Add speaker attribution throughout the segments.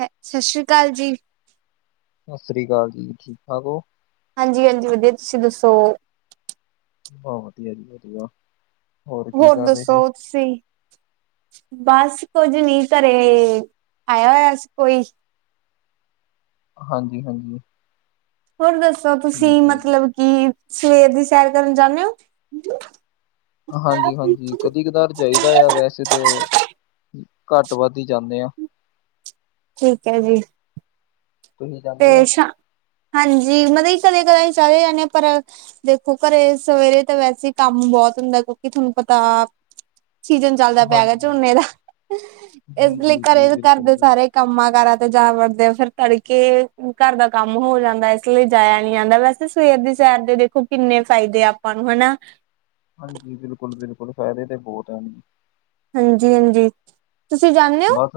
Speaker 1: ਹੈ, ਸਤਿ ਸ਼੍ਰੀ ਅਕਾਲ ਜੀ।
Speaker 2: ਸਤਿ ਸ਼੍ਰੀ ਅਕਾਲ ਜੀ, ਠੀਕ ਠਾਕ ਹੋ?
Speaker 1: ਹਾਂਜੀ-ਹਾਂਜੀ, ਵਧੀਆ ਤੁਸੀਂ ਦੱਸੋ?
Speaker 2: ਵਾ ਵਧੀਆ ਜੀ ਵਧੀਆ। ਕੀ
Speaker 1: ਹੋਰ
Speaker 2: ਕਰ ਰਹੇ
Speaker 1: ਦੱਸੋ
Speaker 2: ਸੀ
Speaker 1: ਤੁਸੀਂ? ਬਸ ਕੁੱਝ ਨੀ ਘਰੇ ਆਇਆ ਹੋਇਆ ਸੀ ਕੋਈ।
Speaker 2: ਹਾਂਜੀ-ਹਾਂਜੀ,
Speaker 1: ਹੋਰ ਦੱਸੋ ਤੁਸੀਂ
Speaker 2: ਜੀ
Speaker 1: ਮਤਲਬ ਕੀ ਸਵੇਰ ਦੀ ਸੈਰ ਕਰਨ ਜਾਣੇ ਓ।
Speaker 2: ਹਾਂਜੀ-ਹਾਂਜੀ, ਕਦੀ ਕਦਾਰ ਜਾਈਦਾ ਆ ਵੈਸੇ ਤੇ ਘੱਟ ਵੱਧ ਹੀ ਜਾਣੇ ਆ।
Speaker 1: ਠੀਕ ਐ ਜੀ।
Speaker 2: ਤੁਸੀਂ ਜਾਂਦੇ ਹੋ
Speaker 1: ਤੇ ਸ਼ ਹਾਂਜੀ ਮਤਲਬ ਕਦੇ ਕਦਾਈਂ ਚਲ ਜਾਣੇ ਆ ਪਰ ਦੇਖੋ ਘਰੇ ਸਵੇਰੇ ਤਾਂ ਵੈਸੇ ਈ ਕੰਮ ਬਹੁਤ ਹੁੰਦਾ ਕਿਉਂਕਿ ਤੁਹਾਨੂੰ ਪਤਾ ਸੀਜਨ ਚੱਲਦਾ ਪਿਆ ਗਾ
Speaker 2: ਹਾਂਜੀ ਹਾਂਜੀ
Speaker 1: ਝੋਨੇ ਦਾ ਇਸ
Speaker 2: ਜੀ
Speaker 1: ਲਈ
Speaker 2: ਜੀ ਜੀ
Speaker 1: ਘਰੇ ਘਰ
Speaker 2: ਬਿਲਕੁਲ
Speaker 1: ਦੇ
Speaker 2: ਬਿਲਕੁਲ
Speaker 1: ਸਾਰੇ ਕੰਮਾਂ ਕਾਰਾਂ ਤੇ ਜਾ ਵੜਦੇ ਆ ਫੇਰ ਤੜਕੇ ਘਰ ਦਾ ਕੰਮ ਹੋ ਜਾਂਦਾ, ਇਸ ਲਈ ਜਾਇਆ ਨੀ ਜਾਂਦਾ ਵੈਸੇ ਸਵੇਰ ਦੀ ਸੈਰ ਦੇ ਦੇਖੋ ਕਿੰਨੇ ਫਾਇਦੇ ਆ ਆਪਾਂ ਨੂੰ ਹਨਾ।
Speaker 2: ਹਾਂਜੀ, ਬਿਲਕੁਲ-ਬਿਲਕੁਲ ਫਾਇਦੇ ਤੇ ਬਹੁਤ ਹਨ।
Speaker 1: ਹਾਂਜੀ-ਹਾਂਜੀ, ਤੁਸੀਂ ਜਾਣੇ
Speaker 2: ਬਸ,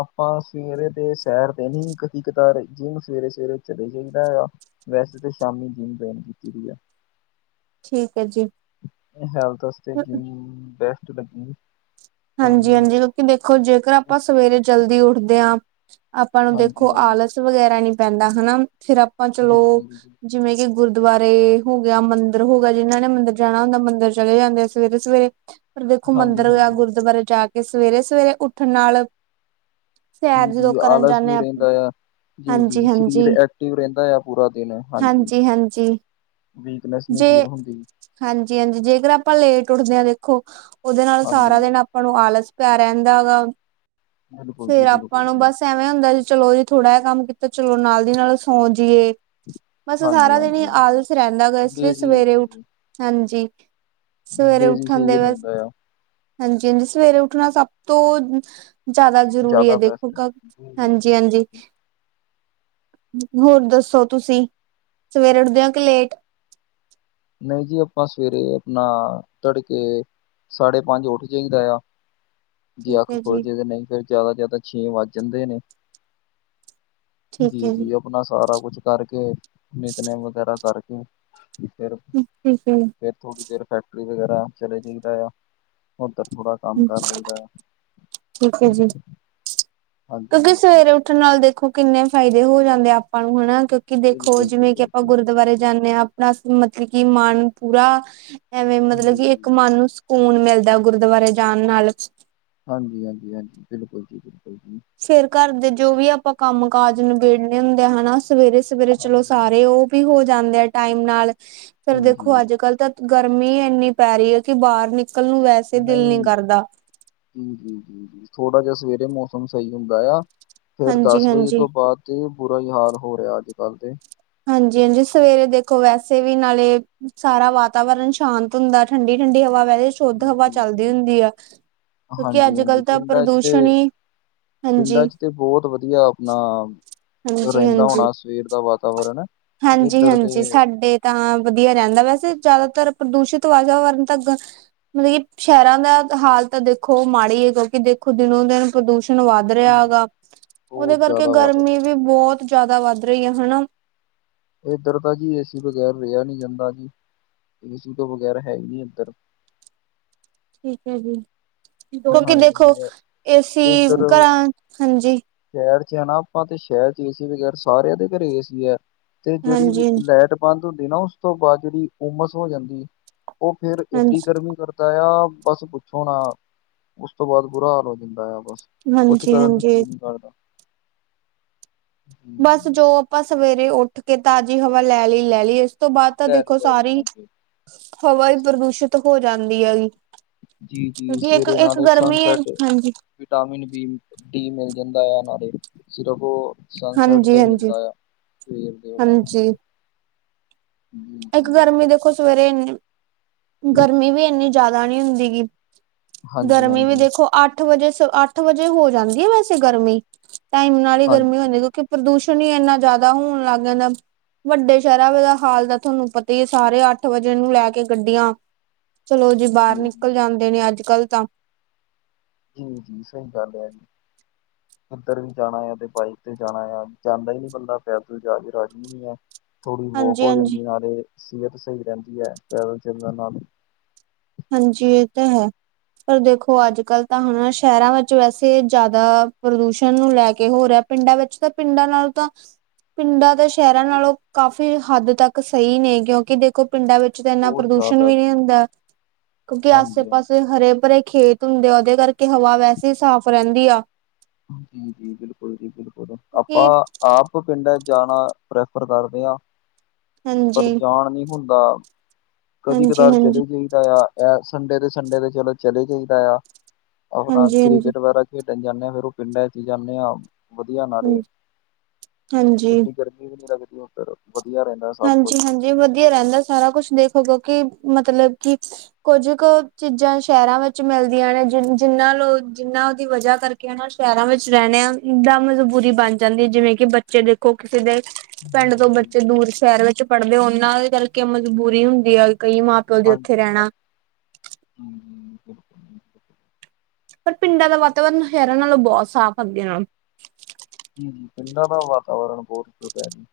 Speaker 2: ਆਪਾਂ ਸਵੇਰੇ ਤੇ ਸੈਰ ਤੇ ਨੀ ਕਦੀ ਕਦਾਰ, ਜਿਮ ਸਵੇਰੇ-ਸਵੇਰੇ ਚਲੇ ਜਾਂਈਦਾ ਆ। ਵੈਸੇ ਤਾਂ ਸ਼ਾਮੀ ਜਿਮ ਜੌਇਨ ਕੀਤੀ ਦੀ ਆ।
Speaker 1: ਠੀਕ ਐ ਜੀ।
Speaker 2: [unintelligible] ਬੈਸਟ ਲੱਗੀ,
Speaker 1: ਹਾਂਜੀ-ਹਾਂਜੀ, ਕਿਉਂਕਿ ਦੇਖੋ ਜੇਕਰ ਆਪਾਂ ਸਵੇਰੇ ਜਲਦੀ ਉੱਠਦੇ ਆ। ਆਪਾਂ ਨੂੰ
Speaker 2: ਹਾਂਜੀ
Speaker 1: ਦੇਖੋ
Speaker 2: ਹਾਂਜੀ
Speaker 1: ਆਲਸ ਵਗੈਰਾ ਨੀ ਪੈਂਦਾ ਹੈਣਾ ਫਿਰ ਆਪਾਂ ਚਲੋ,
Speaker 2: ਬਿਲਕੁਲ ਜੀ,
Speaker 1: ਜਿਵੇਂ ਕਿ ਗੁਰਦੁਆਰੇ ਹੋ ਗਿਆ, ਮੰਦਿਰ ਹੋ ਗਿਆ ਜਿਨਾਂ ਨੇ ਮੰਦਿਰ ਜਾਣਾ ਹੁੰਦਾ ਮੰਦਿਰ ਚਲੇ ਜਾਂਦੇ ਆ ਸਵੇਰੇ ਸਵੇਰੇ। ਪਰ ਦੇਖੋ ਮੰਦਰਿ ਜਾ
Speaker 2: ਹਾਂਜੀ-ਹਾਂਜੀ,
Speaker 1: ਗੁਰਦੁਆਰੇ ਜਾ ਕੇ ਸਵੇਰੇ ਸਵੇਰੇ ਉੱਠਣ ਨਾਲ, ਸੈਰ
Speaker 2: ਜੀ
Speaker 1: ਜਦੋਂ
Speaker 2: ਜੀ,
Speaker 1: ਕਰਨ
Speaker 2: ਆਲਸ
Speaker 1: ਜਾਂਦੇ
Speaker 2: ਨਹੀਂ
Speaker 1: ਹਾਂ
Speaker 2: ਰਹਿੰਦਾ ਆ। ਜੀ
Speaker 1: ਹਾਂਜੀ
Speaker 2: ਜੀ,
Speaker 1: ਹਾਂਜੀ
Speaker 2: ਸ਼ਰੀਰ ਐਕਟਿਵ ਰਹਿੰਦਾ ਆ ਪੂਰਾ ਦਿਨ ਹਾਂਜੀ। ਵੀਕਨੈਸ ਨੀ
Speaker 1: ਜੇ
Speaker 2: ਫੀਲ ਹੁੰਦੀ।
Speaker 1: ਹਾਂਜੀ ਹਾਂਜੀ, ਜੇਕਰ ਆਪਾਂ ਲੇਟ ਉੱਠਦੇ ਆਂ ਦੇਖੋ ਉਹਦੇ ਨਾਲ ਸਾਰਾ
Speaker 2: ਹਾਂਜੀ,
Speaker 1: ਦਿਨ ਆਪਾਂ ਆਪਾਂ ਨੂੰ ਆਲਸ ਜਾ ਰਹਿੰਦਾ ਵਾ
Speaker 2: ਬਿਲਕੁਲ ਜੀ
Speaker 1: ਫੇਰ
Speaker 2: ਬਿਲਕੁਲ
Speaker 1: ਆਪਾਂ ਨੂੰ
Speaker 2: ਜੀ,
Speaker 1: ਬਸ ਐਵੇਂ ਵੇਂ ਹੁੰਦਾ ਜੀ ਚਲੋ ਜੀ ਥੋੜ੍ਹਾ ਜਾ ਕੰਮ ਕੀਤਾ ਚਲੋ ਨਾਲ ਦੀ ਨਾਲ ਸੌਂ ਜਿਏ। ਬਸ ਸਾਰਾ ਦਿਨ ਈ
Speaker 2: ਹਾਂਜੀ-ਹਾਂਜੀ, ਹਾਂਜੀ।
Speaker 1: ਆਲਸ ਰਹਿੰਦਾ ਵਾ ਇਸ ਲਈ
Speaker 2: ਡੇਜ਼ੀ
Speaker 1: ਸਵੇਰੇ ਉੱਠ, ਹਾਂਜੀ। ਸਵੇਰੇ
Speaker 2: ਡੇਜ਼ੀ
Speaker 1: ਉਠਨ
Speaker 2: ਸਹੀ
Speaker 1: ਦੇ ਬਸ।
Speaker 2: ਰਹਿੰਦਾ ਆ,
Speaker 1: ਕਹਿੰਦੇ ਸਵੇਰੇ ਉੱਠਣਾ ਸਭ ਤੋਂ, ਜ਼ਿਆਦਾ ਜ਼ਰੂਰੀ ਹੈ
Speaker 2: ਜ਼ਿਆਦਾ
Speaker 1: ਦੇਖੋ,
Speaker 2: ਬੈਸਟ ਜੀ।
Speaker 1: ਹਾਂਜੀ-ਹਾਂਜੀ। ਹੋਰ ਦੱਸੋ ਤੁਸੀਂ ਸਵੇਰੇ ਉੱਠਦੇ ਔ ਕਿ ਲੇਟ?
Speaker 2: ਨਹੀਂ ਜੀ ਆਪਾਂ ਸਵੇਰੇ ਅਪਣਾ ਤੜ ਕੇ, ਸਾਢੇ ਪੰਜ ਉੱਠ ਜਾਇਦਾ ਆ। ਜੇ
Speaker 1: ਠੀਕ
Speaker 2: ਅੱਖ
Speaker 1: ਹੈ
Speaker 2: ਖੋਲ੍ਹ
Speaker 1: ਜੀ
Speaker 2: ਜੇ ਤੇ ਨਹੀ ਫੇਰ ਜ਼ਿਆਦਾ ਤੋ ਜ਼ਿਆਦਾ ਛੇ ਵੱਜ ਜਾਂਦੇ ਨੇ।
Speaker 1: ਠੀਕ
Speaker 2: ਜੀ
Speaker 1: ਹੈ
Speaker 2: ਜੀ, ਅਪਣਾ ਸਾਰਾ ਕੁਛ ਕਰਕੇ ਨਿਤਨੇਮ ਵਗੈਰਾ ਕਰਕੇ, ਫੇਰ
Speaker 1: [unintelligible]
Speaker 2: ਫੇਰ ਥੋੜ੍ਹੀ ਦੇਰ ਫੈਕਟਰੀ ਵਗੈਰਾ ਚਲੇ ਜਾਈ ਦਾ ਆ, ਉੱਧਰ ਥੋੜ੍ਹਾ ਕੰਮ ਕਰ ਲਈ ਦਾ ਆ।
Speaker 1: ਠੀਕ ਹੈ ਜੀ,
Speaker 2: ਹਾਂਜੀ
Speaker 1: ਕਿਉਂਕਿ
Speaker 2: ਹਾਂਜੀ
Speaker 1: ਸਵੇਰੇ ਉਠ ਉੱਠਣ ਨਾਲ ਦੇਖੋ ਕਿੰਨੇ ਫਾਇਦੇ ਹੋ ਜਾਂਦੇ ਆਪਾਂ ਨੂੰ, ਹੈਣਾ ਕਿਉਂਕਿ ਦੇਖੋ
Speaker 2: ਬਿਲਕੁਲ ਜੀ
Speaker 1: ਜਿਵੇਂ ਕਿ ਆਪਾਂ
Speaker 2: ਬਿਲਕੁਲ ਜੀ।
Speaker 1: ਗੁਰਦੁਆਰੇ, ਜਾਂਦੇ ਆ। ਆਪਣਾ ਮਤਲਬ ਕੀ ਮਨ ਪੂਰਾ ਐਵੇਂ ਮਤਲਬ
Speaker 2: ਹਾਂਜੀ
Speaker 1: ਕਿ ਇੱਕ ਮਨ ਨੂੰ ਸੁ ਸਕੂਨ ਮਿਲਦਾ ਗੁਰਦੁਆਰੇ ਜਾਣ ਨਾਲ।
Speaker 2: ਹਾਂਜੀ ਹਾਂਜੀ ਹਾਂਜੀ, ਬਿਲਕੁਲ ਜੀ ਬਿਲਕੁਲ ਜੀ।
Speaker 1: ਫੇਰ ਘਰ ਦੇ ਜੋ ਵੀ ਆਪਾਂ ਕੰਮ ਕਾਜ ਨਿਬੇੜਨੇ ਹੁੰਦੇ ਆ। ਹੈਣਾ ਸਵੇਰੇ ਸਵੇਰੇ ਚਲੋ
Speaker 2: ਹਾਂਜੀ।
Speaker 1: ਸਾਰੇ ਉਹ, ਵੀ ਹੋ ਜਾਂਦੇ ਆ ਟਾਈਮ ਨਾਲ, ਫੇਰ ਰ
Speaker 2: ਜੀ
Speaker 1: ਦੇਖੋ
Speaker 2: ਜੀ
Speaker 1: ਅੱਜ ਕੱਲ੍ਹ ਤਾਂ, ਗਰਮੀ ਇੰਨੀ ਪੈ ਰਹੀ ਹੈ ਕਿ, ਬਾਹਰ ਨਿਕਲ ਨੂੰ ਵੈਸੇ ਦਿਲ
Speaker 2: ਨਹੀਂ
Speaker 1: ਨੀ ਕਰਦਾ
Speaker 2: ਜੀ ਜੀ ਜੀ ਥੋੜਾ ਜਿਹਾ ਸਵੇਰੇ ਮੌਸਮ ਸਹੀ ਹੁੰਦਾ ਆ। ਫੇਰ
Speaker 1: ਹਾਂਜੀ
Speaker 2: ਦਸ ਵਜੇ
Speaker 1: ਹਾਂਜੀ
Speaker 2: ਤੋਂ ਬਾਅਦ ਤੇ ਬੁਰਾ ਹੀ ਹਾਲ ਹੋ ਰਿਹਾ ਅੱਜ ਕੱਲ੍ਹ ਤੇ।
Speaker 1: ਹਾਂਜੀ-ਹਾਂਜੀ, ਸਵੇਰੇ ਦੇਖੋ ਵੈਸੇ ਵੀ ਨਾਲੇ ਸਾਰਾ ਵਾਤਾਵਰਨ ਸ਼ਾਂਤ, ਹੁੰਦਾ ਠੰਡੀ-ਠੰਡੀ ਹਵਾ ਵਹਿ ਸ਼ੁੱਧ
Speaker 2: ਜੀ
Speaker 1: ਹਵਾ
Speaker 2: ਜੀ
Speaker 1: ਚੱਲਦੀ
Speaker 2: ਜੀ।
Speaker 1: ਹੁੰਦੀ ਹੈ। ਕਿਉਂਕਿ
Speaker 2: ਹਾਂਜੀ
Speaker 1: ਅੱਜ
Speaker 2: ਹਾਂਜੀ
Speaker 1: ਕੱਲ੍ਹ ਤਾਂ
Speaker 2: ਪਿੰਡਾਂ ਚ ਤੇ
Speaker 1: ਪ੍ਰਦੂਸ਼ਣ ਈ,
Speaker 2: ਪਿੰਡਾਂ
Speaker 1: ਹਾਂਜੀ।
Speaker 2: ਚ ਤੇ ਬਹੁਤ ਵਧੀਆ ਅਪਣਾ
Speaker 1: ਹਾਂਜੀ
Speaker 2: ਰਹਿੰਦਾ ਹੋਣਾ ਸਵੇਰ ਦਾ ਵਾਤਾਵਰਨ? ਇੱਧਰ ਤੇ
Speaker 1: ਹਾਂਜੀ-ਹਾਂਜੀ। ਸਾਡੇ, ਤਾਂ ਵਧੀਆ ਰਹਿੰਦਾ ਵੈਸੇ ਜ਼ਿਆਦਾਤਰ ਪ੍ਰਦੂਸ਼ਿਤ ਵਾਤਾਵਰਨ ਤਾਂ ਮਤਲਬ ਕਿ ਸ਼ਹਿਰਾਂ ਦਾ ਹਾਲ ਤਾਂ ਦੇਖੋ ਮਾੜੀ ਹੈ। ਕਿਉਂਕਿ ਦੇਖੋ ਦਿਨੋ ਦਿਨ ਪ੍ਰਦੂਸ਼ਣ ਵੱਧ, ਵੱਧ ਰਿਹਾ ਹੈਗਾ। ਉਹਦੇ
Speaker 2: ਬਹੁਤ
Speaker 1: ਕਰਕੇ
Speaker 2: ਜ਼ਿਆਦਾ ਵੱਧ ਗਿਆ।
Speaker 1: ਗਰਮੀ ਵੀ ਬਹੁਤ ਜਿਆਦਾ ਵੱਧ ਰਹੀ ਹੈ ਹੈਣਾ?
Speaker 2: ਇੱਧਰ ਤਾਂ ਜੀ ਏਸੀ ਬਗੈਰ ਰਿਹਾ ਨੀ ਜਾਂਦਾ ਜੀ। ਏਸੀ ਤੋਂ ਬਗੈਰ ਹੈ ਹੀ ਨਹੀਂ ਇੱਧਰ।
Speaker 1: ਠੀਕ ਹੈ ਜੀ ਕਿਉਕਿ ਦੇਖੋ
Speaker 2: ਹਾਂਜੀ ਇਹ
Speaker 1: ਏਸੀ
Speaker 2: ਇੱਧਰ
Speaker 1: ਘਰਾਂ ਹਾਂਜੀ।
Speaker 2: ਸ਼ਹਿਰ ਚ ਹੈਨਾ ਆਪਾਂ ਤੇ ਸ਼ਹਿਰ ਚ ਏਸੀ ਬਗੈਰ ਸਾਰਿਆਂ ਦੇ ਘਰੇ ਏਸੀ ਹੈ। ਤੇ ਜਿਹੜੀ
Speaker 1: ਹਾਂਜੀ
Speaker 2: ਲਾਈਟ ਬੰਦ ਹੁੰਦੀ ਨਾ ਉਸ ਤੋਂ ਬਾਅਦ ਜਿਹੜੀ ਉਮਸ ਹੋ ਜਾਂਦੀ ਉਹ ਫੇਰ ਏਡੀ
Speaker 1: ਹਾਂਜੀ
Speaker 2: ਗਰਮੀ ਕਰਦਾ ਆ ਬਸ ਪੁੱਛੋ ਨਾ। ਉਸ ਤੋਂ ਬਾਅਦ ਬੁਰਾ ਹਾਲ ਹੋ ਜਾਂਦਾ ਆ ਬਸ ਕੁਛ
Speaker 1: ਹਾਂਜੀ
Speaker 2: ਕਰਨ ਨੂੰ
Speaker 1: ਹਾਂਜੀ
Speaker 2: ਜੀ ਨੀ ਕਰਦਾ। ਹਮ,
Speaker 1: ਬਸ ਜੋ ਆਪਾਂ ਸਵੇਰੇ ਉੱਠ ਕੇ ਤਾਜ਼ੀ ਹਵਾ ਲੈ ਲਈ ਲੈ ਲਈ ਉਸ ਤੋਂ ਬਾਅਦ ਤਾਂ
Speaker 2: ਲੈ ਲਈ
Speaker 1: ਦੇਖੋ
Speaker 2: ਲੈ ਲਈ
Speaker 1: ਸਾਰੀ
Speaker 2: ਹਾਂਜੀ
Speaker 1: ਹਵਾ ਹੀ ਪ੍ਰਦੂਸ਼ਿਤ ਹੋ ਜਾਂਦੀ ਹੈਗੀ।
Speaker 2: ਜੀ-ਜੀ
Speaker 1: ਕਿਉਂਕਿ ਇੱਕ
Speaker 2: ਸਵੇਰੇ
Speaker 1: ਇੱਕ
Speaker 2: ਨਾਲੇ
Speaker 1: ਗਰਮੀ ਹੈ
Speaker 2: ਸਨਸੈੱਟ
Speaker 1: ਹਾਂਜੀ
Speaker 2: ਵਿਟਾਮਿਨ ਬੀ ਡੀ ਮਿਲ ਜਾਂਦਾ ਹੈ [unintelligible] ਸਿਰਫ ਓਹ ਸਨਸੈਟ
Speaker 1: ਹਾਂਜੀ
Speaker 2: ਤੋਂ ਹੀ,
Speaker 1: ਹਾਂਜੀ
Speaker 2: ਮਿਲਦਾ ਆ। ਵੇਰ ਦਿਓ।
Speaker 1: ਹਾਂਜੀ ਇੱਕ
Speaker 2: ਹੂੰ-ਹੂੰ।
Speaker 1: ਗਰਮੀ ਦੇਖੋ ਸਵੇਰੇ ਇਨੀ, ਗਰਮੀ ਵੀ, ਇੰਨੀ ਜ਼ਿਆਦਾ ਨਹੀਂ ਹੁੰਦੀ ਗੀ।
Speaker 2: ਹਾਂਜੀ
Speaker 1: ਗਰਮੀ ਵੀ
Speaker 2: ਹਾਂਜੀ
Speaker 1: ਦੇਖੋ, ਅੱਠ ਵਜੇ- ਅੱਠ ਵਜੇ, ਹੋ ਜਾਂਦੀ ਹੈ। ਵੈਸੇ ਗਰਮੀ। ਟਾਈਮ ਨਾਲ ਹੀ,
Speaker 2: ਹਾਂਜੀ
Speaker 1: ਗਰਮੀ ਹੁੰਦੀ। ਕਿਉਂਕਿ, ਪ੍ਰਦੂਸ਼ਣ ਹੀ ਇੰਨਾ, ਜ਼ਿਆਦਾ ਹੋਣ ਲੱਗ ਜਾਂਦਾ। ਵੱਡੇ ਸ਼ਹਿਰਾਂ ਦਾ, ਹਾਲ ਤਾਂ ਤੁਹਾਨੂੰ, ਪਤਾ ਹੀ ਹੈ। ਸਾਰੇ ਅੱਠ, ਵਜੇ ਨੂੰ ਲੈ ਕੇ, ਗੱਡੀਆਂ। ਚਲੋ ਜੀ ਬਾਹਰ, ਨਿਕਲ ਜਾਂਦੇ ਨੇ, ਅੱਜ ਕੱਲ ਤਾਂ।
Speaker 2: ਜੀ- ਜੀ, ਸਹੀ, ਗੱਲ ਹੈ ਜੀ।
Speaker 1: ਹ। [inaudible]
Speaker 2: ਉੱਧਰ ਵੀ ਜਾਣਾ ਆ। ਤੇ, ਬਾਈਕ ਤੇ ਜਾਣਾ ਆ। ਜਾਂਦਾ ਹੀ ਨਹੀਂ ਬੰਦਾ ਪੈਦਲ, ਜਾ ਕੇ ਰਾਜੀ ਨੀ ਹੈ। ਥੋੜੀ ਵੋਕ
Speaker 1: ਹਾਂਜੀ
Speaker 2: ਹੋ
Speaker 1: ਹਾਂਜੀ
Speaker 2: ਜਾਂਦੀ, ਨਾਲੇ ਸਿਹਤ ਸਹੀ ਰਹਿੰਦੀ ਹੈ। ਟਰੈਵਲ ਚੱਲ ਨਾਲ।
Speaker 1: ਹਾਂਜੀ। ਇਹ ਤਾਂ ਹੈ। ਪਰ ਦੇਖੋ ਅੱਜ ਕੱਲ, ਤਾਂ ਹੁਣ ਸ਼ਹਿਰਾਂ ਵਿੱਚ, ਵੈਸੇ ਜ਼ਿਆਦਾ ਪ੍ਰਦੂਸ਼ਣ, ਨੂੰ ਲੈ ਕੇ, ਹੋ ਰਿਹਾ। ਪਿੰਡਾਂ ਵਿੱਚ ਤਾਂ, ਪਿੰਡਾਂ ਨਾਲੋਂ ਤਾਂ ਪਿੰਡਾਂ ਤੇ, ਸ਼ਹਿਰਾਂ ਨਾਲੋਂ, ਕਾਫ਼ੀ ਹੱਦ ਤੱਕ ਸਹੀ ਨੇ। ਕਿਉਂਕਿ ਦੇ- ਦੇਖੋ ਪਿੰਡਾਂ ਵਿੱਚ, ਤਾਂ ਇੰਨਾ
Speaker 2: ਬਹੁਤ
Speaker 1: ਪ੍ਰਦੂਸ਼ਣ
Speaker 2: ਜ਼ਿਆਦਾ
Speaker 1: ਵੀ, ਨਹੀਂ
Speaker 2: ਜੀ
Speaker 1: ਹੁੰਦਾ। ਕਿਉਂਕਿ, ਆਸੇ-
Speaker 2: ਹਾਂਜੀ
Speaker 1: ਪਾਸੇ, ਹਰੇ- ਭਰੇ, ਖੇਤ ਹੁੰਦੇ ਆ। ਉਹਦੇ ਕਰਕੇ ਹਵਾ ਵੈਸੇ ਹੀ, ਸਾਫ਼ ਰਹਿੰਦੀ ਆ।
Speaker 2: ਜੀ- ਜੀ, ਬਿਲਕੁਲ ਜੀ, ਬਿਲਕੁਲ ਆਪਾਂ
Speaker 1: ਕਿਉਂਕਿ
Speaker 2: ਆਪ, ਪਿੰਡਾਂ ਜਾਣਾ, ਪ੍ਰੈਫਰ ਕਰਦੇ ਹ। ਪਰ,
Speaker 1: ਹਾਂਜੀ
Speaker 2: ਜਾਣ ਨਹੀਂ ਹੁੰਦਾ। ਕਦੀ-
Speaker 1: ਹਾਂਜੀ ਹਾਂਜੀ
Speaker 2: ਕਤਾਰ, ਚਲੇ ਜਾਈਦਾ ਆ। ਇਹ ਸੰਡੇ ਦੇ ਸੰਡੇ, ਤੇ ਚਲੋ, ਚਲੇ ਜਾਈਦਾ ਆ। ਆਪਣਾ
Speaker 1: ਹਾਂਜੀ ਹਾਂਜੀ
Speaker 2: ਕ੍ਰਿਕਟ, ਵਗੈਰਾ ਖੇਡਣ ਜਾਂਦੇ ਹਾਂ। ਫੇਰ ਉਹ ਪਿੰਡਾਂ ਚ ਜਾਂਦੇ ਹਾਂ। ਵਧੀਆ ਨਾਲੇ,
Speaker 1: ਹਾਂਜੀ ਹਾਂਜੀ
Speaker 2: ਇਏਡੀ ਗਰਮੀ ਵੀ, ਨਹੀਂ ਲੱਗਦੀ ਉਧਰ ਫੇਰ ਵਧੀਆ ਰਹਿੰਦਾ। ਸਭ ਕੁਛ
Speaker 1: ਹਾਂਜੀ- ਹਾਂਜੀ, ਵਧੀਆ ਰਹਿੰਦਾ ਸਾਰਾ ਕੁਛ, ਦੇਖੋ ਕਿਉਂਕਿ, ਮਤਲਬ ਕਿ ਕੁੱਝ ਕੁ ਚੀਜ਼ਾਂ, ਸ਼ਹਿਰਾਂ ਵਿੱਚ ਮਿਲਦੀਆਂ ਨੇ। ਜਿ ਜਿਨਾਂ ਲੋ ਜਿੰਨਾਂ ਦੀ ਵਜਾ, ਕਰਕੇ। ਸ਼ਹਿਰਾਂ ਵਿੱਚ ਰਹਿਣਿਆਂ। ਦਾ ਮਜਬੂਰੀ ਬਣ ਜਾਂਦੀ ਹੈ। ਜਿਵੇਂ ਕਿ ਬੱਚੇ ਦੇਖੋ, ਕਿਸੇ ਦੇ। ਪਿੰਡ ਤੋਂ
Speaker 2: ਹਾਂਜੀ
Speaker 1: ਬੱਚੇ,
Speaker 2: ਹਾਂਜੀ
Speaker 1: ਦੂਰ ਸ਼ਹਿਰ ਵਿੱਚ ਪੜਦੇ, ਉਹਨਾਂ ਦੇ ਕਰਕੇ ਮਜਬੂਰੀ ਹੁੰਦੀ ਆ। ਕਈ ਮਾਂ ਪ- ਕਦੀ ਉੱਥੇ ਰਹਿਣਾ।
Speaker 2: ਹਮ ਬਿਲਕ [unintelligible]
Speaker 1: ਪਰ ਪਿੰਡਾਂ ਦਾ ਵਾਤਾਵਰਨਰਾਂ, ਸ਼ਹਿਰਾਂ ਨਾਲੋਂ ਬਹੁਤ ਸਾਫ਼, ਆ ਅੱਗੇ ਨਾਲੋਂ।
Speaker 2: ਜੀ- ਜੀ, ਪਿੰਡਾਂ ਦਾ ਵਾਤਾਵਰਨ, ਬਹੁਤ ਸੁਧ ਹੈ ਜੀ।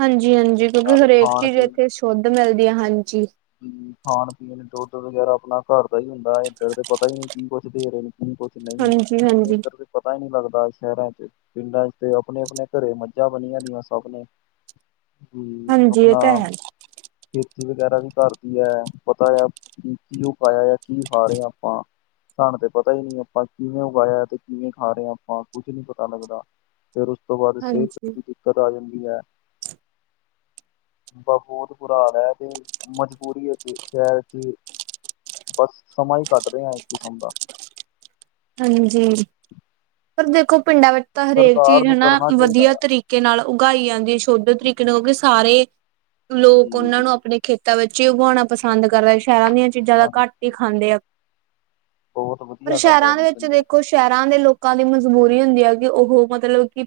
Speaker 1: ਹਾਂਜੀ- ਹਾਂਜੀ, ਕਿਉਂਕਿ,
Speaker 2: ਨਾਲੇ
Speaker 1: ਹਰੇਕ
Speaker 2: ਖਾਣ
Speaker 1: ਚੀਜ਼ ਇੱਥੇ ਸ਼ੁੱਧ ਮਿਲਦੀ ਹੈ, ਹਾਂਜੀ।
Speaker 2: ਹੂੰ। ਖਾਣ- ਪੀਣ, ਦੁੱਧ, ਵਗੈਰਾ ਆਪਣਾ ਘਰ ਦਾ ਹੀ, ਹੁੰਦਾ। ਇਏਧਰ ਦੇ ਪਤਾ ਹੀ ਨਹੀਂ, ਕੀ ਕੁੱਛ ਦੇ ਰਹੇ ਨੇ। ਕੀ ਕੁਛ ਨਹੀਂ,
Speaker 1: ਹਾਂਜੀ-ਹਾਂਜੀ-ਹਾਂਜੀ
Speaker 2: ਇੱਧਰ ਦੇ ਪਤਾ ਹੀ ਨਹੀਂ ਲੱਗਦਾ, ਸ਼ਹਿਰਾਂ ਚ। ਪਿੰਡਾਂ ਚ ਤੇ ਆਪਣੇ- ਆਪਣੇ, ਘਰੇ ਮੱਝਾਂ ਬਣੀਆਂ, ਦੀਆਂ ਸਭ ਨੇ।
Speaker 1: [inaudible]
Speaker 2: ਹੂੰ।
Speaker 1: ਹਾਂਜੀ ਇਹ
Speaker 2: ਆਪਣਾ
Speaker 1: ਤਾਂ ਹੈ
Speaker 2: ਖੇਤੀ ਵਗੈਰਾ ਵੀ ਘਰਦੀ ਹੈ। ਪਤਾ ਆ ਕਿ-ਕੀ, ਉਹ ਪਾਇਆ ਆ। ਕੀ ਖਾ, ਰਹੇ ਆਪਾਂ ਸਾਨੂੰ ਤੇ ਪਤਾ ਹੀ ਨਹੀਂ। ਆਪਾਂ ਕਿਵੇਂ ਉਗਾਇਆ, ਤੇ ਕਿਵੇਂ ਖਾ, ਰਹੇ ਆਪਾਂ ਕੁੱਛ ਨੀ ਪਤਾ ਲੱਗਦਾ। ਫੇਰ, ਉਸ ਤੋਂ ਬਾਅਦ, ਸਿਹਤ। ਦਿੱਕਤ, ਆ ਜਾਂਦੀ ਹੈ। ਬਹੁਤ ਬੁਰਾ ਹੈ, ਤੇ। ਮਜਬੂਰੀ ਹੈ, ਤੇ ਸ਼ਹਿਰ ਚ, ਬਸ ਸਮਾਂ ਹੀ ਕੱਢ ਰਿਹਾ ਇੱਕ ਕਿਸਮ ਦਾ।
Speaker 1: ਹਾਂਜੀ, ਪਰ ਦੇਖੋ ਪਿੰਡਾਂ ਵਿੱਚ ਤਾਂ, ਹਰੇਕ
Speaker 2: ਸਰਕਾਰ
Speaker 1: ਚੀਜ਼
Speaker 2: ਨੂੰ
Speaker 1: ਹਨਾ,
Speaker 2: ਕਰਨਾ ਚਾਹੀਦਾ
Speaker 1: ਵਧੀਆ
Speaker 2: ਆ
Speaker 1: ਤਰੀਕੇ ਤਰੀਕੇ ਨਾਲ, ਉਗਾਈ ਜਾਂਦੀ ਹੈ। ਸ਼ੁੱਧ ਤਰੀਕੇ ਨਾਲ, ਕਿਉਂਕਿ ਸਾਰੇ ਲੋਕ,
Speaker 2: ਜੀ
Speaker 1: ਉਹਨਾਂ ਨੂੰ ਆਪਣੇ ਖੇਤਾਂ ਵਿੱਚ ਹੀ, ਉਗਾਵਾਉਣਾ ਪਸੰਦ ਕਰਦੇ। ਸ਼ਹਿਰਾਂ ਦੀਆਂ ਚੀਜ਼ਾਂ ਤਾਂ,
Speaker 2: ਹਾਂਜੀ
Speaker 1: ਘੱਟ ਹੀ
Speaker 2: ਹਾਂਜੀ
Speaker 1: ਖਾਂਦੇ ਆ।
Speaker 2: ਬਹੁਤ, ਵਧੀਆ ਗੱਲ ਹੈ, ਜੀ।
Speaker 1: ਅਛਾ,
Speaker 2: ਪਿੰਡਾਂ
Speaker 1: ਦੇਖੋ ਸ਼ਹਿਰਾਂ ਦੇ, ਲੋਕਾਂ ਦੀ, ਮਜਬੂਰੀ ਹੁੰਦੀ ਹੈ। ਕਿ ਉਹ ਮਤਲਬ ਕਿ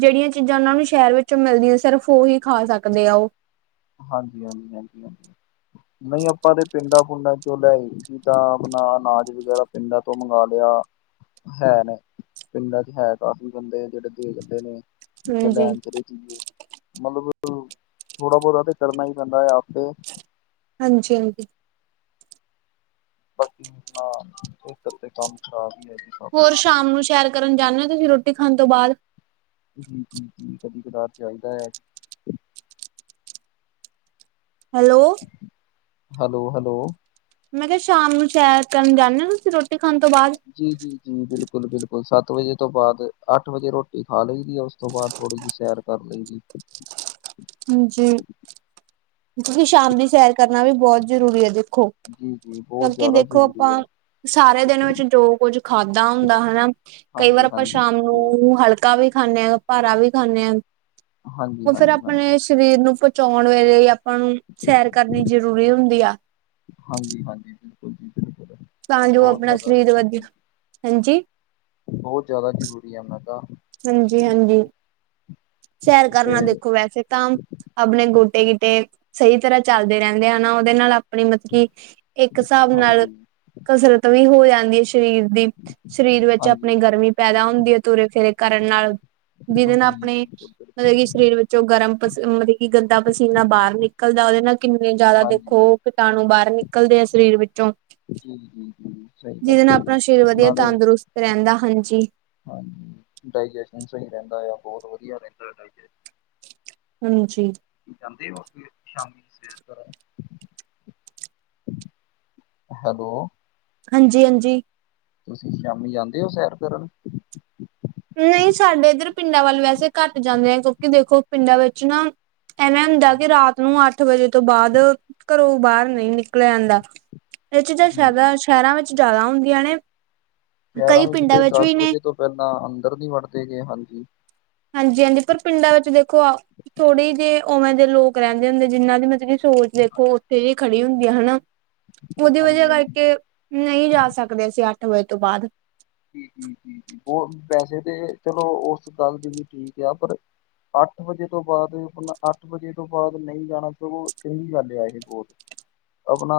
Speaker 1: ਜਿਹੜੀਆਂ ਚੀਜ਼ਾਂ, ਉਹਨਾਂ ਨੂੰ ਸ਼ਹਿਰ ਵਿੱਚ, ਮਿਲਦੀਆਂ ਸਿਰਫ, ਉਹੀ ਖਾ ਸਕਦੇ ਆ ਉਹ।
Speaker 2: ਹਾਂਜੀ- ਹਾਂਜੀ, ਹਾਂਜੀ- ਹਾਂਜੀ।
Speaker 1: ਹ। [inaudible]
Speaker 2: ਨਹੀਂ ਆਪਾਂ ਤੇ ਪਿੰਡਾਂ- ਪੁੰਡਾਂ, ਚੋਂ ਲੈ ਆਣੀ ਜਾਂ ਆਪਣਾ ਅਨਾਜ, ਵਗੈਰਾ ਪਿੰਡਾਂ ਤੋਂ ਮੰਗਵਾ ਲਿਆ। ਹੈ ਨੇ, ਪਿੰਡਾਂ ਚ ਹੈ ਕਾਫੀ ਬੰਦੇ, ਜਿਹੜੇ ਦੇਖਦੇ ਨੇ
Speaker 1: ਹਾਂਜੀ
Speaker 2: ਲੈਣ ਚ ਇਹ ਚੀਜ਼, ਮਤਲਬ ਥੋੜਾ ਬਹੁਤਾ ਕਰਨਾ ਹੀ, ਪੈਂਦਾ ਹੈ ਆਪੇ।
Speaker 1: ਹਾਂਜੀ ਹਾਂਜੀ।
Speaker 2: ਬਾਕੀ ਖੇਤਰ ਤੇ ਕੰਮ ਖਰਾਬ ਹੈ ਜੀ। [inaudible]
Speaker 1: ਹੋਰ ਸ਼ਾਮ ਨੂੰ, ਸੈਰ ਕਰਨ ਜਾਂਦੇ ਹਾਂ, ਰੋਟੀ ਖਾਣ ਤੋਂ, ਬਾਅਦ
Speaker 2: ਜੀ, ਜੀ ਜੀ ਕਦੀ ਕਦਾਰ ਚਲਦਾ, ਏ
Speaker 1: ਹੈਲੋ।
Speaker 2: Hello hello.
Speaker 1: ਮੈਂ ਕਿਹਾ, ਸ਼ਾਮ ਨੂੰ ਸ਼ੈਰ ਕਰਨ ਜਾਂਦੇ ਹੋ ਤੁਸੀਂ, ਰੋਟੀ ਖਾਣ ਤੋਂ, ਬਾਅਦ
Speaker 2: ਜੀ, ਜੀ ਜੀ ਬਿਲਕੁਲ ਬਿਲਕੁਲ ਸੱਤ ਵਜੇ ਤੋਂ ਬਾਅਦ, ਅੱਠ ਵਜੇ ਰੋਟੀ ਖਾ ਲਈ ਦੀ ਆ, ਉਸ ਉਸ ਤੋਂ ਬਾਅਦ ਥੋੜੀ ਜਿਹੀ ਸੈਰ ਕਰ ਲਈੈਂ, ਦੀ
Speaker 1: ਜੀ, ਸ਼ਾਮ ਦੀ ਸੈਰ ਕਰਨਾ ਵੀ, ਬਹੁਤ ਜ਼ਰੂਰੀ ਹੈ, ਦੇਖੋ
Speaker 2: ਜੀ ਜੀ
Speaker 1: ਜਦ
Speaker 2: ਬਹੁਤ
Speaker 1: ਕਿ
Speaker 2: ਜ਼ਿਆਦਾ
Speaker 1: ਦੇਖੋ,
Speaker 2: ਜ਼ਰੂਰੀ ਹੈ
Speaker 1: ਆਪਾਂ ਸਾਰੇ ਦਿਨ ਵਿੱਚ ਜੋ ਕੁੱਝ ਖਾਧਾ ਹੁੰਦਾ, ਹਨਾ ਕਈ ਵਾਰ,
Speaker 2: ਹਾਂਜੀ
Speaker 1: ਆਪਾਂ
Speaker 2: ਹਾਂਜੀ
Speaker 1: ਸ਼ਾਮ
Speaker 2: ਬਿਲਕੁਲ
Speaker 1: ਨੂੰ ਹਲਕਾ ਵੀ ਖਾਂਦੇ ਹਾਂ ਭਾਰਾ ਵੀ ਖਾਂਦੇ ਹਾਂ,
Speaker 2: ਹਾਂਜੀ
Speaker 1: ਉਹ ਫਿਰ
Speaker 2: ਹਾਂਜੀ
Speaker 1: ਆਪਾ
Speaker 2: ਹਾਂਜੀ
Speaker 1: ਸਰੀਰ, ਨੂੰ ਪਹੁੰਚਾਉਣ ਵੇਲੇ ਆਪਾਂ ਨੂੰ ਸੈਰ ਕਰਨੀ, ਜ਼ਰੂਰੀ ਹੁੰਦੀ ਆ
Speaker 2: ਹਾਂਜੀ ਹਾਂਜੀ ਬਿਲਕੁਲ, ਜੀ ਬਿਲਕੁਲ।
Speaker 1: ਤਾਂ ਜੋ,
Speaker 2: ਬਹੁਤ
Speaker 1: ਆਪਣਾ
Speaker 2: ਜ਼ਿਆਦਾ
Speaker 1: ਸਰੀਰ ਵਧੀਆ, ਹਾਂਜੀ
Speaker 2: ਬਹੁਤ ਜ਼ਿਆਦਾ, ਜ਼ਰੂਰੀ ਹੈ ਮੈਂ ਕਿਹਾ?
Speaker 1: ਹਾਂਜੀ ਹਾਂਜੀ ਸੈਰ ਕਰਨਾ
Speaker 2: ਤੇ
Speaker 1: ਦੇਖੋ ਵੈਸੇ ਤਾਂ ਆਪਣੇ ਗੋਟੇ ਗਿੱਟੇ, ਸਹੀ ਤਰ੍ਹਾਂ ਚੱਲਦੇ ਰਹਿੰਦੇ ਹੈ ਨਾ, ਨਾ ਉਹਦੇ ਨਾਲ ਮਤਲਬ ਕੀ ਇੱਕ ਹਿਸਾਬ ਨਾਲ,
Speaker 2: ਹਾਂਜੀ,
Speaker 1: ਕਸਰਤ ਵੀ ਹੋ ਜਾਂਦੀ, ਹੈ ਸਰੀਰ ਸਾਡੇ ਸਰੀਰ ਵਿੱਚ,
Speaker 2: ਹਾਂਜੀ,
Speaker 1: ਆਪਣੀ ਗਰਮੀ
Speaker 2: ਹਾਂਜੀ,
Speaker 1: ਪੈਦਾ ਹੁੰਦੀ ਹੈ, ਤੁਰੇ ਫਿਰੇ ਕਰਨ ਨਾਲ ਜਿਹਦੇ, ਨਾਲ
Speaker 2: ਜੀ
Speaker 1: ਆਪਣੇ
Speaker 2: ਬਿਲਕੁਲ, ਬਿਲਕੁਲ
Speaker 1: ਮਤਲਬ ਕਿ, ਸਰੀਰ ਵਿੱਚੋਂ ਗਰਮ ਪਸੀਨਾ, ਮਤਲਬ ਕਿ ਗੰਦਾ ਪਸੀਨਾ, ਬਾਹਰ ਨਿਕਲਦਾ ਉਹਦੇ, ਨਾਲ ਕਿੰਨੇ ਜ਼ਿਆਦਾ
Speaker 2: ਹਾਂਜੀ,
Speaker 1: ਦੇਖੋ
Speaker 2: ਹਾਂਜੀ
Speaker 1: ਕੀਟਾਣੂ, ਬਾਹਰ ਨਿਕਲਦੇ ਆ ਸਰੀਰ ਵਿੱਚੋਂ
Speaker 2: ਜੀ, ਜੀ, ਜੀ ਸਹੀ ਗੱਲ
Speaker 1: ਜਿਹਦੇ
Speaker 2: ਹੈ
Speaker 1: ਨਾਲ
Speaker 2: ਜੀ
Speaker 1: ਆਪਣਾ, ਸਰੀਰ ਵਧੀਆ
Speaker 2: ਨਾਲੇ
Speaker 1: ਤੰਦਰੁਸਤ ਰਹਿੰਦਾ, ਹਾਂਜੀ।
Speaker 2: ਹਾਂਜੀ, ਡਾਇਜੈਸ਼ਨ ਸਹੀ ਰਹਿੰਦਾ ਆ, ਬਹੁਤ ਵਧੀਆ ਰਹਿੰਦਾ
Speaker 1: ਹਾਂਜੀ।
Speaker 2: ਜਾਂਦੇ ਹੋ ਫਿਰ ਸ਼ਾਮੀ ਸੇਰ ਕਰਨ ਹੈਲੋ।
Speaker 1: ਹਾਂਜੀ ਹਾਂਜੀ।
Speaker 2: ਤੁਸੀਂ, ਸ਼ਾਮੀ ਜਾਂਦੇ ਹੋ ਸੈਰ ਕਰਨ।
Speaker 1: ਨਹੀਂ, ਸਾਡੇ ਇੱਧਰ ਪਿੰਡਾਂ ਵੱਲ, ਵੈਸੇ ਘੱਟ ਜਾਂਦੇ ਆ, ਕਿਉਂਕਿ ਦੇਖੋ ਪਿੰਡਾਂ ਵਿੱਚ, ਨਾ ਐਵੇਂ, ਹੁੰਦਾ ਕਿ ਰਾਤ ਨੂੰ, ਅੱਠ ਵਜੇ ਤੋਂ ਬਾਅਦ ਘਰੋਂ ਬਾਹਰ, ਨਹੀਂ ਨਿਕਲ ਜਾਂਦਾ, ਇਹ ਚੀਜ਼
Speaker 2: ਜੀ ਜੀ
Speaker 1: ਸ਼ਹਿਰਾਂ ਸ਼ਹਿਰਾਂ ਵਿੱਚ ਜ਼ਿਆਦਾ ਹੁੰਦੀਆਂ, ਨੇ
Speaker 2: ਗਿਆਰਾਂ
Speaker 1: ਕਈ
Speaker 2: ਵਜ
Speaker 1: ਪਿੰਡਾਂ
Speaker 2: ਤੇ
Speaker 1: ਵਿੱਚ ਵੀ
Speaker 2: ਦਸ
Speaker 1: ਨੇ
Speaker 2: ਵਜੇ ਤੋਂ ਪਹਿਲਾਂ ਅੰਦਰ ਨ ਵਟਦੇ ਗਏ ਹਾਂਜੀ
Speaker 1: ਹਾਂਜੀ ਹਾਂਜੀ ਪਰ ਪਿੰਡਾਂ ਵਿੱਚ ਦੇਖੋ ਆ ਥੋੜੀ ਜਿਹੇ ਉਵੇਂ ਦੇ ਲੋਕ ਰਹਿੰਦੇ ਹੁੰਦੇ ਜਿਹਨਾਂ ਦੀ ਮਤਲਬ ਕਿ ਸੋਚ ਦੇਖੋ ਉੱਥੇ ਜ ਖੜੀ ਹੁੰਦੀ ਆ ਹਨਾ ਉਹਦੀ ਵਜ੍ਹਾ
Speaker 2: ਹਾਂਜੀ ਹਾਂਜੀ
Speaker 1: ਕਰਕੇ ਨਹੀਂ ਜਾ ਸਕਦੇ ਅਸੀਂ ਅੱਠ ਵਜੇ ਤੋਂ ਬਾਅਦ
Speaker 2: ਜ ਜ ਜ ਉਹ ਵੈਸੇ ਤੇ ਚਲੋ ਉਸ ਗੱਲ ਦੀ ਵੀ ਠੀਕ ਆ ਪਰ ਅੱਠ ਵਜੇ, ਤੋਂ ਬਾਅਦ ਆਪਣਾ ਅੱਠ ਵਜੇ, ਤੋਂ ਬਾਅਦ ਨਹੀਂ ਜਾਣਾ ਸਗੋਂ ਇਹੀ ਗੱਲ, ਆ ਇਹ ਬਹੁਤ ਆਪਣਾ,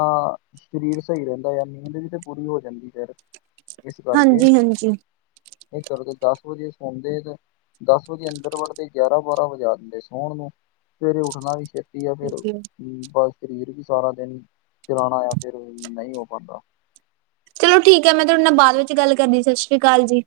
Speaker 2: ਸਰੀਰ ਸਹੀ ਰਹਿੰਦਾ ਆ, ਨੀਂਦ ਵੀ ਤਾਂ ਪੂਰੀ ਹੋ ਜਾਂਦੀ, ਫਿਰ ਇਸ ਕਰ
Speaker 1: ਹਾਂਜੀ ਹਾਂਜੀ
Speaker 2: ਨਹੀਂ, ਘਰੋਂ ਤੇ, ਦਸ ਵਜੇ ਸੋਂਦੇ ਜੇ ਦੱਸ ਵਜੇ, ਅੰਦਰ ਵੜਦੇ ਗਿਆਰਾਂ ਬਾਰਾਂ ਵਜਾ ਦਿੰਦੇ ਸੋਣ ਨੂੰ, ਸਵੇਰੇ ਉੱਠਣਾ ਵੀੇ ਏ ਫਿਰ ਬਸ, ਸਰੀਰ ਵੀ ਸਾਰਾ ਦਿਨ ਚਲਾਣਾ ਆ, ਫਿਰ ਨਹੀਂ, ਹੋ ਪਾਦਾ
Speaker 1: ਚਲੋ ਠੀਕ ਹੈ, ਮੈਂ ਤੁਹਾਡੇ ਨਾਲ ਬਾਅਦ ਵਿੱਚ, ਗੱਲ ਕਰਨੀ ਸਤਿ ਸ਼੍ਰੀ ਅਕਾਲ ਜੀ।